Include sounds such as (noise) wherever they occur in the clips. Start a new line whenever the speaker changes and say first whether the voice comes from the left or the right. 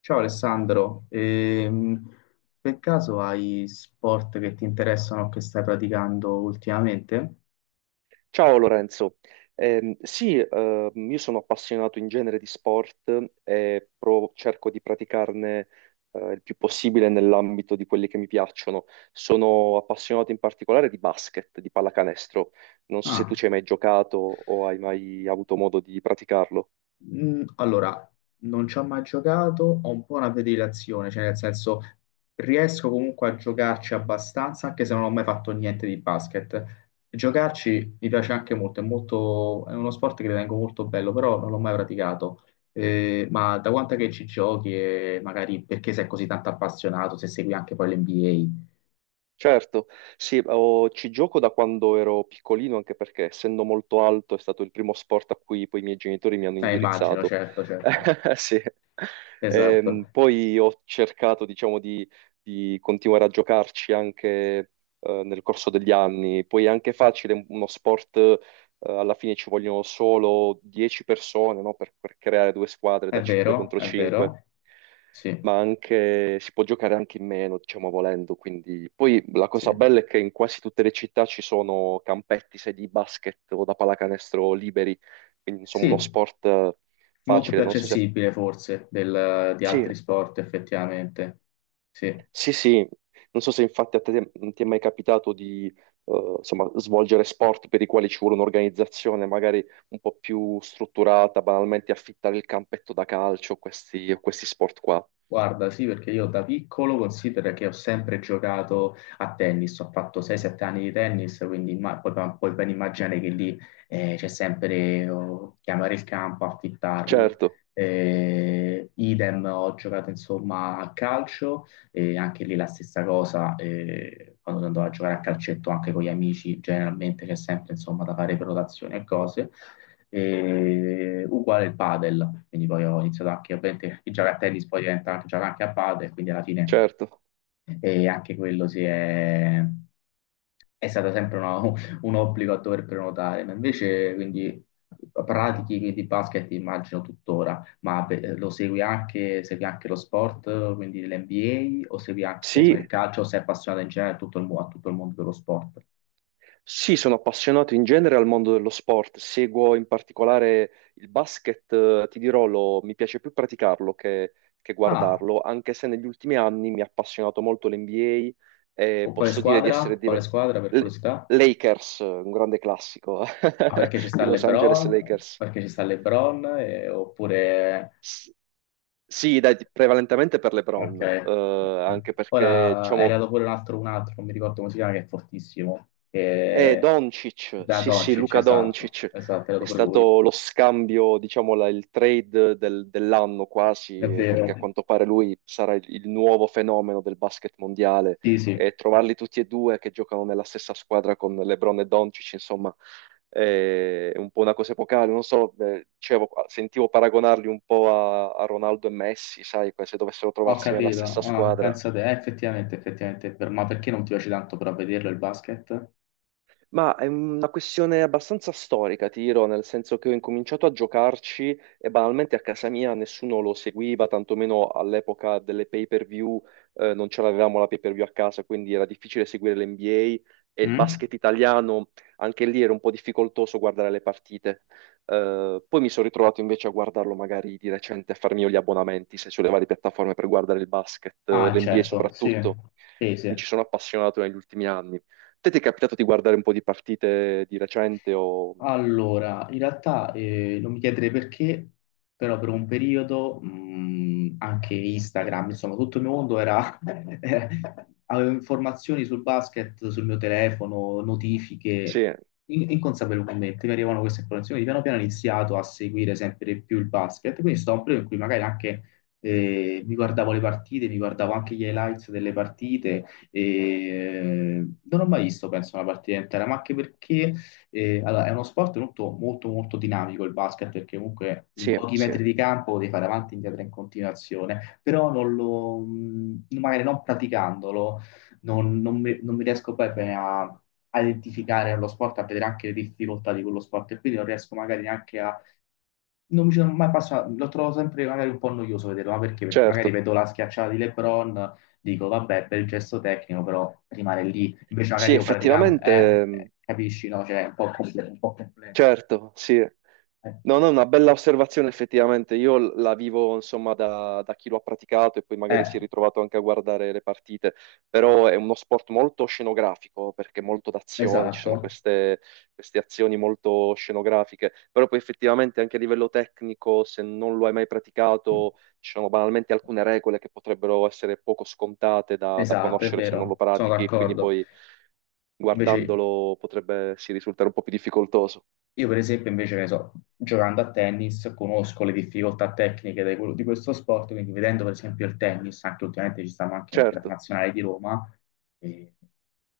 left: Ciao Alessandro, per caso hai sport che ti interessano o che stai praticando ultimamente?
right: Ciao Lorenzo. Sì, io sono appassionato in genere di sport e cerco di praticarne il più possibile nell'ambito di quelli che mi piacciono. Sono appassionato in particolare di basket, di pallacanestro. Non so se tu
left: Ah,
right: ci hai mai giocato o hai mai avuto modo di praticarlo.
left: allora, non ci ho mai giocato, ho un po' una predilezione, cioè nel senso riesco comunque a giocarci abbastanza, anche se non ho mai fatto niente di basket. Giocarci mi piace anche molto, è uno sport che ritengo molto bello, però non l'ho mai praticato. Ma da quanto è che ci giochi e magari perché sei così tanto appassionato, se segui anche poi l'NBA?
right: Certo, sì, ci gioco da quando ero piccolino, anche perché essendo molto alto è stato il primo sport a cui poi i miei genitori mi hanno
left: Immagino,
right: indirizzato.
left: certo, certo.
right: (laughs) Sì.
left: Esatto.
right: Poi ho cercato, diciamo, di continuare a giocarci anche nel corso degli anni. Poi è anche facile, uno sport, alla fine ci vogliono solo 10 persone, no? Per creare due squadre da
left: È
right: 5
left: vero,
right: contro
left: è
right: 5,
left: vero. Sì,
right: ma anche si può giocare anche in meno, diciamo volendo. Quindi poi la
left: sì.
right: cosa bella è che in quasi tutte le città ci sono campetti, sedi di basket o da pallacanestro liberi, quindi insomma
left: Sì,
right: uno sport
left: molto più
right: facile. Non so se
left: accessibile forse di
right: sì,
left: altri sport effettivamente. Sì.
right: sì, sì. Non so se infatti a te non ti è mai capitato di insomma, svolgere sport per i quali ci vuole un'organizzazione magari un po' più strutturata, banalmente affittare il campetto da calcio, questi sport qua.
left: Guarda, sì, perché io da piccolo considero che ho sempre giocato a tennis, ho fatto 6-7 anni di tennis, quindi puoi ben immaginare che lì c'è sempre chiamare il campo, affittarlo.
right: Certo,
left: Idem, ho giocato insomma a calcio anche lì la stessa cosa, quando andavo a giocare a calcetto anche con gli amici, generalmente che è sempre insomma da fare prenotazioni e cose, e uguale il padel, quindi poi ho iniziato anche, ovviamente, il giocare a tennis poi diventa anche giocare anche a padel, quindi alla fine
right: certo.
left: e anche quello è stato sempre (laughs) un obbligo a dover prenotare. Ma invece quindi pratichi di basket immagino tuttora, ma beh, segui anche lo sport, quindi l'NBA, o segui anche che ne so,
right: Sì,
left: il calcio, o sei appassionato in generale a tutto il mondo dello sport?
right: sì, sono appassionato in genere al mondo dello sport, seguo in particolare il basket, ti dirò, mi piace più praticarlo che
left: Ah,
right: guardarlo, anche se negli ultimi anni mi ha appassionato molto l'NBA e
left: con quale
right: posso dire di
left: squadra?
right: essere
left: Quale
right: diventato...
left: squadra per curiosità?
right: Lakers, un grande classico,
left: Ah, perché ci
right: (laughs)
left: sta
right: i Los Angeles
left: LeBron?
right: Lakers.
left: Perché ci sta LeBron? Oppure
right: S- sì, dai, prevalentemente per LeBron,
left: Ok.
right: anche perché
left: Ora è
right: diciamo,
left: arrivato pure un altro, non mi ricordo come si chiama, che è fortissimo.
right: eh, Doncic,
left: Da
right: sì sì,
left: Doncic,
right: Luca
left: esatto,
right: Doncic
left: esatto, è
right: è
left: arrivato pure lui.
right: stato lo scambio, diciamo, il trade dell'anno
left: È
right: quasi,
left: vero.
right: perché a quanto pare lui sarà il nuovo fenomeno del basket mondiale,
left: Sì, sì,
right: e trovarli tutti e due che giocano nella stessa squadra con LeBron e Doncic, insomma, è un po' una cosa epocale, non so, dicevo, sentivo paragonarli un po' a Ronaldo e Messi, sai, se dovessero
left: ho
right: trovarsi nella
left: capito.
right: stessa
left: Ah,
right: squadra.
left: pensa te, effettivamente, effettivamente è vero. Ma perché non ti piace tanto però vederlo il basket?
right: Ma è una questione abbastanza storica, ti dirò, nel senso che ho incominciato a giocarci e banalmente a casa mia nessuno lo seguiva, tantomeno all'epoca delle pay-per-view. Non ce l'avevamo la pay-per-view a casa, quindi era difficile seguire l'NBA e il
left: Mm?
right: basket italiano, anche lì era un po' difficoltoso guardare le partite. Poi mi sono ritrovato invece a guardarlo magari di recente, a farmi io gli abbonamenti, se sulle varie piattaforme per guardare il basket,
left: Ah,
right: l'NBA
left: certo, sì,
right: soprattutto.
left: sì,
right: Mi
left: sì.
right: ci sono appassionato negli ultimi anni. Te ti è capitato di guardare un po' di partite di recente o...
left: Allora, in realtà non mi chiederei perché, però per un periodo anche Instagram, insomma, tutto il mio mondo era. (laughs) Avevo informazioni sul basket, sul mio telefono, notifiche,
right: Sì,
left: inconsapevolmente mi arrivavano queste informazioni. Piano piano ho iniziato a seguire sempre più il basket, quindi è stato un periodo in cui magari anche mi guardavo le partite, mi guardavo anche gli highlights delle partite, e non ho mai visto, penso, una partita intera. Allora, è uno sport molto, molto, molto dinamico il basket perché comunque in
right: sì,
left: pochi
right: sì,
left: metri di campo devi fare avanti e indietro in continuazione, però non lo, magari non praticandolo non mi riesco poi bene a identificare lo sport, a vedere anche le difficoltà di quello sport e quindi non riesco magari neanche Non mi ci sono mai passato, lo trovo sempre magari un po' noioso vederlo, ma perché? Perché magari
right: certo.
left: vedo la schiacciata di LeBron, dico vabbè, bel gesto tecnico, però rimane lì. Invece
right: Sì,
left: magari io praticamente,
right: effettivamente,
left: capisci, no? Cioè, è un po' complesso, un po' complesso.
right: certo, sì.
left: Eh,
right: No, no, è una bella osservazione effettivamente. Io la vivo insomma da chi lo ha praticato e poi magari
left: eh,
right: si è ritrovato anche a guardare le partite, però è uno sport molto scenografico perché molto d'azione, ci sono
left: esatto,
right: queste azioni molto scenografiche, però poi effettivamente anche a livello tecnico, se non lo hai mai praticato, ci sono banalmente alcune regole che potrebbero essere poco scontate da
left: esatto, è
right: conoscere se non lo
left: vero, sono
right: pratichi, quindi
left: d'accordo.
right: poi
left: Invece
right: guardandolo potrebbe sì, risultare un po' più difficoltoso.
left: io per esempio, invece, che ne so, giocando a tennis, conosco le difficoltà tecniche di di questo sport, quindi vedendo per esempio il tennis, anche ultimamente ci stanno anche
right: Certo.
left: internazionali di Roma, e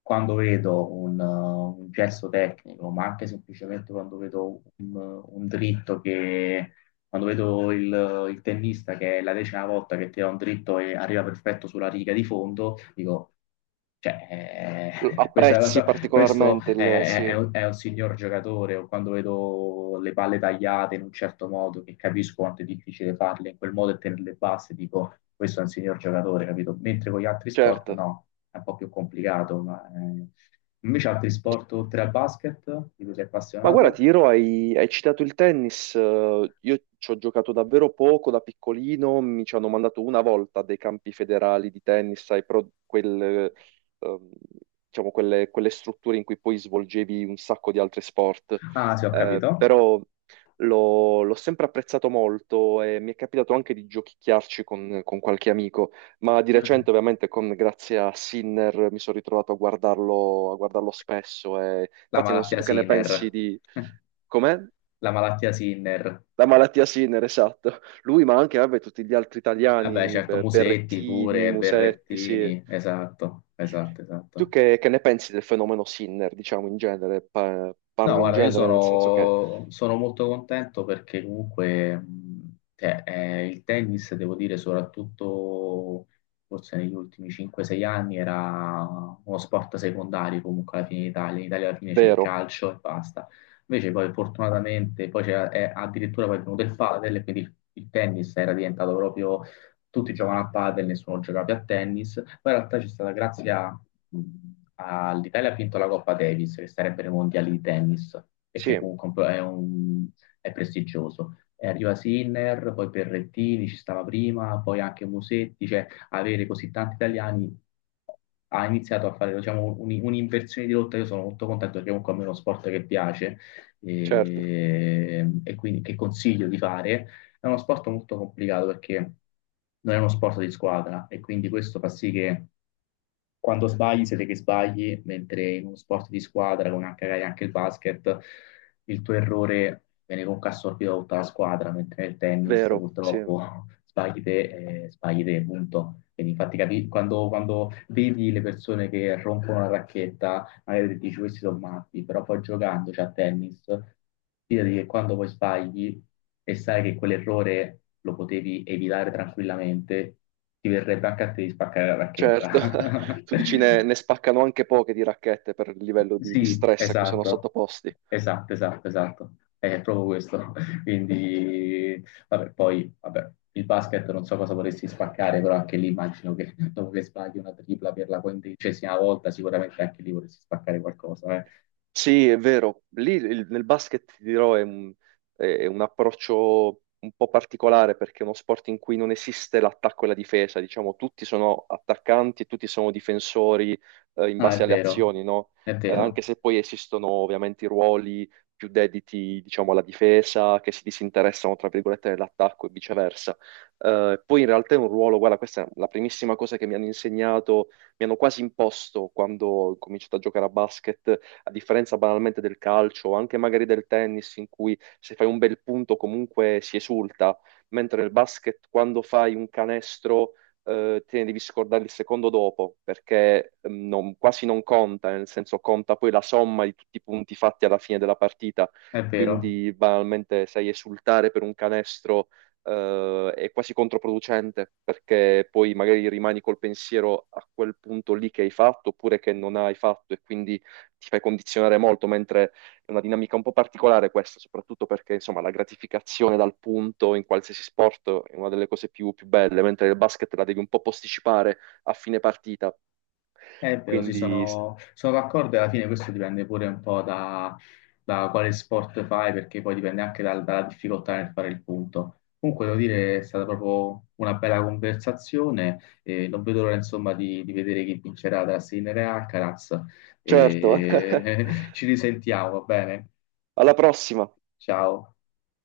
left: quando vedo un gesto tecnico, ma anche semplicemente quando vedo un dritto che quando vedo il tennista che è la 10ª volta che tira un dritto e arriva perfetto sulla riga di fondo, dico, cioè, eh, (laughs) questo, è,
right: Apprezzi
left: questo
right: particolarmente il...
left: è-
right: Sì,
left: è un, è un signor giocatore. O quando vedo le palle tagliate in un certo modo, che capisco quanto è difficile farle in quel modo e tenerle basse, dico, questo è un signor giocatore, capito? Mentre con gli altri sport,
right: certo.
left: no, è un po' più complicato. Invece altri sport oltre al basket, di cui sei
right: Ma guarda,
left: appassionato?
right: ti dirò, hai citato il tennis, io ci ho giocato davvero poco da piccolino, mi ci hanno mandato una volta dei campi federali di tennis, sai, ehm, diciamo, quelle strutture in cui poi svolgevi un sacco di altri sport.
left: Ah, sì, ho capito.
right: Però l'ho sempre apprezzato molto e mi è capitato anche di giochicchiarci con qualche amico. Ma di recente, ovviamente, grazie a Sinner mi sono ritrovato a guardarlo spesso. E...
left: La
right: Infatti, non so
left: malattia
right: tu che ne pensi
left: Sinner.
right: di
left: (laughs)
right: com'è?
left: La malattia Sinner.
right: La malattia Sinner, esatto. Lui, ma anche vabbè, tutti gli altri
left: Vabbè,
right: italiani,
left: certo, Musetti
right: Berrettini,
left: pure,
right: Musetti, sì.
left: Berrettini. Esatto, esatto,
right: Tu
left: esatto.
right: che ne pensi del fenomeno Sinner, diciamo in genere?
left: No,
right: Parlo in
left: guarda, io
right: genere, nel senso che
left: sono molto contento perché comunque cioè, il tennis, devo dire, soprattutto forse negli ultimi 5-6 anni era uno sport secondario comunque alla fine in Italia. In Italia alla fine c'è il
right: vero,
left: calcio e basta. Invece poi fortunatamente poi è addirittura poi è venuto il padel, e quindi il tennis era diventato proprio tutti giocano a padel, nessuno giocava più a tennis, poi in realtà c'è stata grazie a- all'Italia ha vinto la Coppa Davis, che sarebbero i mondiali di tennis, e che
right: sì,
left: comunque un po' è prestigioso. E arriva Sinner, poi Berrettini ci stava prima, poi anche Musetti, cioè avere così tanti italiani ha iniziato a fare diciamo, un'inversione di rotta. Io sono molto contento perché comunque a me è uno sport che piace
right: certo,
left: e quindi che consiglio di fare è uno sport molto complicato perché non è uno sport di squadra e quindi questo fa sì che quando sbagli siete che sbagli, mentre in uno sport di squadra, come anche magari anche il basket, il tuo errore viene comunque assorbito da tutta la squadra, mentre nel tennis
right: vero, sì,
left: purtroppo sbagli te, punto. Quindi infatti quando vedi le persone che rompono la racchetta magari dici questi sono matti, però poi giocandoci a tennis, fidati che quando poi sbagli e sai che quell'errore lo potevi evitare tranquillamente, ti verrebbe anche a te di spaccare la
right: certo.
left: racchetta.
right: (laughs) Tu dici ne
left: (laughs)
right: spaccano anche poche di racchette per il livello di
left: Sì,
right: stress a cui sono
left: esatto,
right: sottoposti.
left: esatto, esatto, esatto. È proprio questo. (laughs) Quindi, vabbè, poi, vabbè, il basket non so cosa vorresti spaccare, però anche lì immagino che dopo che sbagli una tripla per la 15ª volta, sicuramente anche lì vorresti spaccare qualcosa, eh.
right: Sì, è vero. Lì nel basket, ti dirò, è è un approccio un po' particolare perché è uno sport in cui non esiste l'attacco e la difesa. Diciamo, tutti sono attaccanti e tutti sono difensori, in
left: No, è
right: base alle
left: vero,
right: azioni, no?
left: è vero,
right: Anche se poi esistono ovviamente i ruoli più dediti, diciamo, alla difesa, che si disinteressano, tra virgolette, dell'attacco e viceversa. Poi in realtà è un ruolo, guarda, questa è la primissima cosa che mi hanno insegnato, mi hanno quasi imposto quando ho cominciato a giocare a basket, a differenza banalmente del calcio o anche magari del tennis, in cui se fai un bel punto comunque si esulta, mentre nel basket quando fai un canestro te ne devi scordare il secondo dopo, perché quasi non conta, nel senso conta poi la somma di tutti i punti fatti alla fine della partita,
left: è vero,
right: quindi banalmente sai esultare per un canestro è quasi controproducente perché poi magari rimani col pensiero a quel punto lì che hai fatto oppure che non hai fatto, e quindi ti fai condizionare molto, mentre è una dinamica un po' particolare questa, soprattutto perché insomma la gratificazione dal punto in qualsiasi sport è una delle cose più belle, mentre il basket la devi un po' posticipare a fine partita.
left: è vero, sì,
right: Quindi,
left: sono d'accordo e alla fine questo dipende pure un po' da quale sport fai, perché poi dipende anche dalla difficoltà nel fare il punto. Comunque, devo dire, è stata proprio una bella conversazione e non vedo l'ora, insomma, di vedere chi vincerà tra Sinner e Alcaraz.
right: certo, (laughs)
left: (laughs) Ci risentiamo, va bene?
right: alla prossima!
left: Ciao.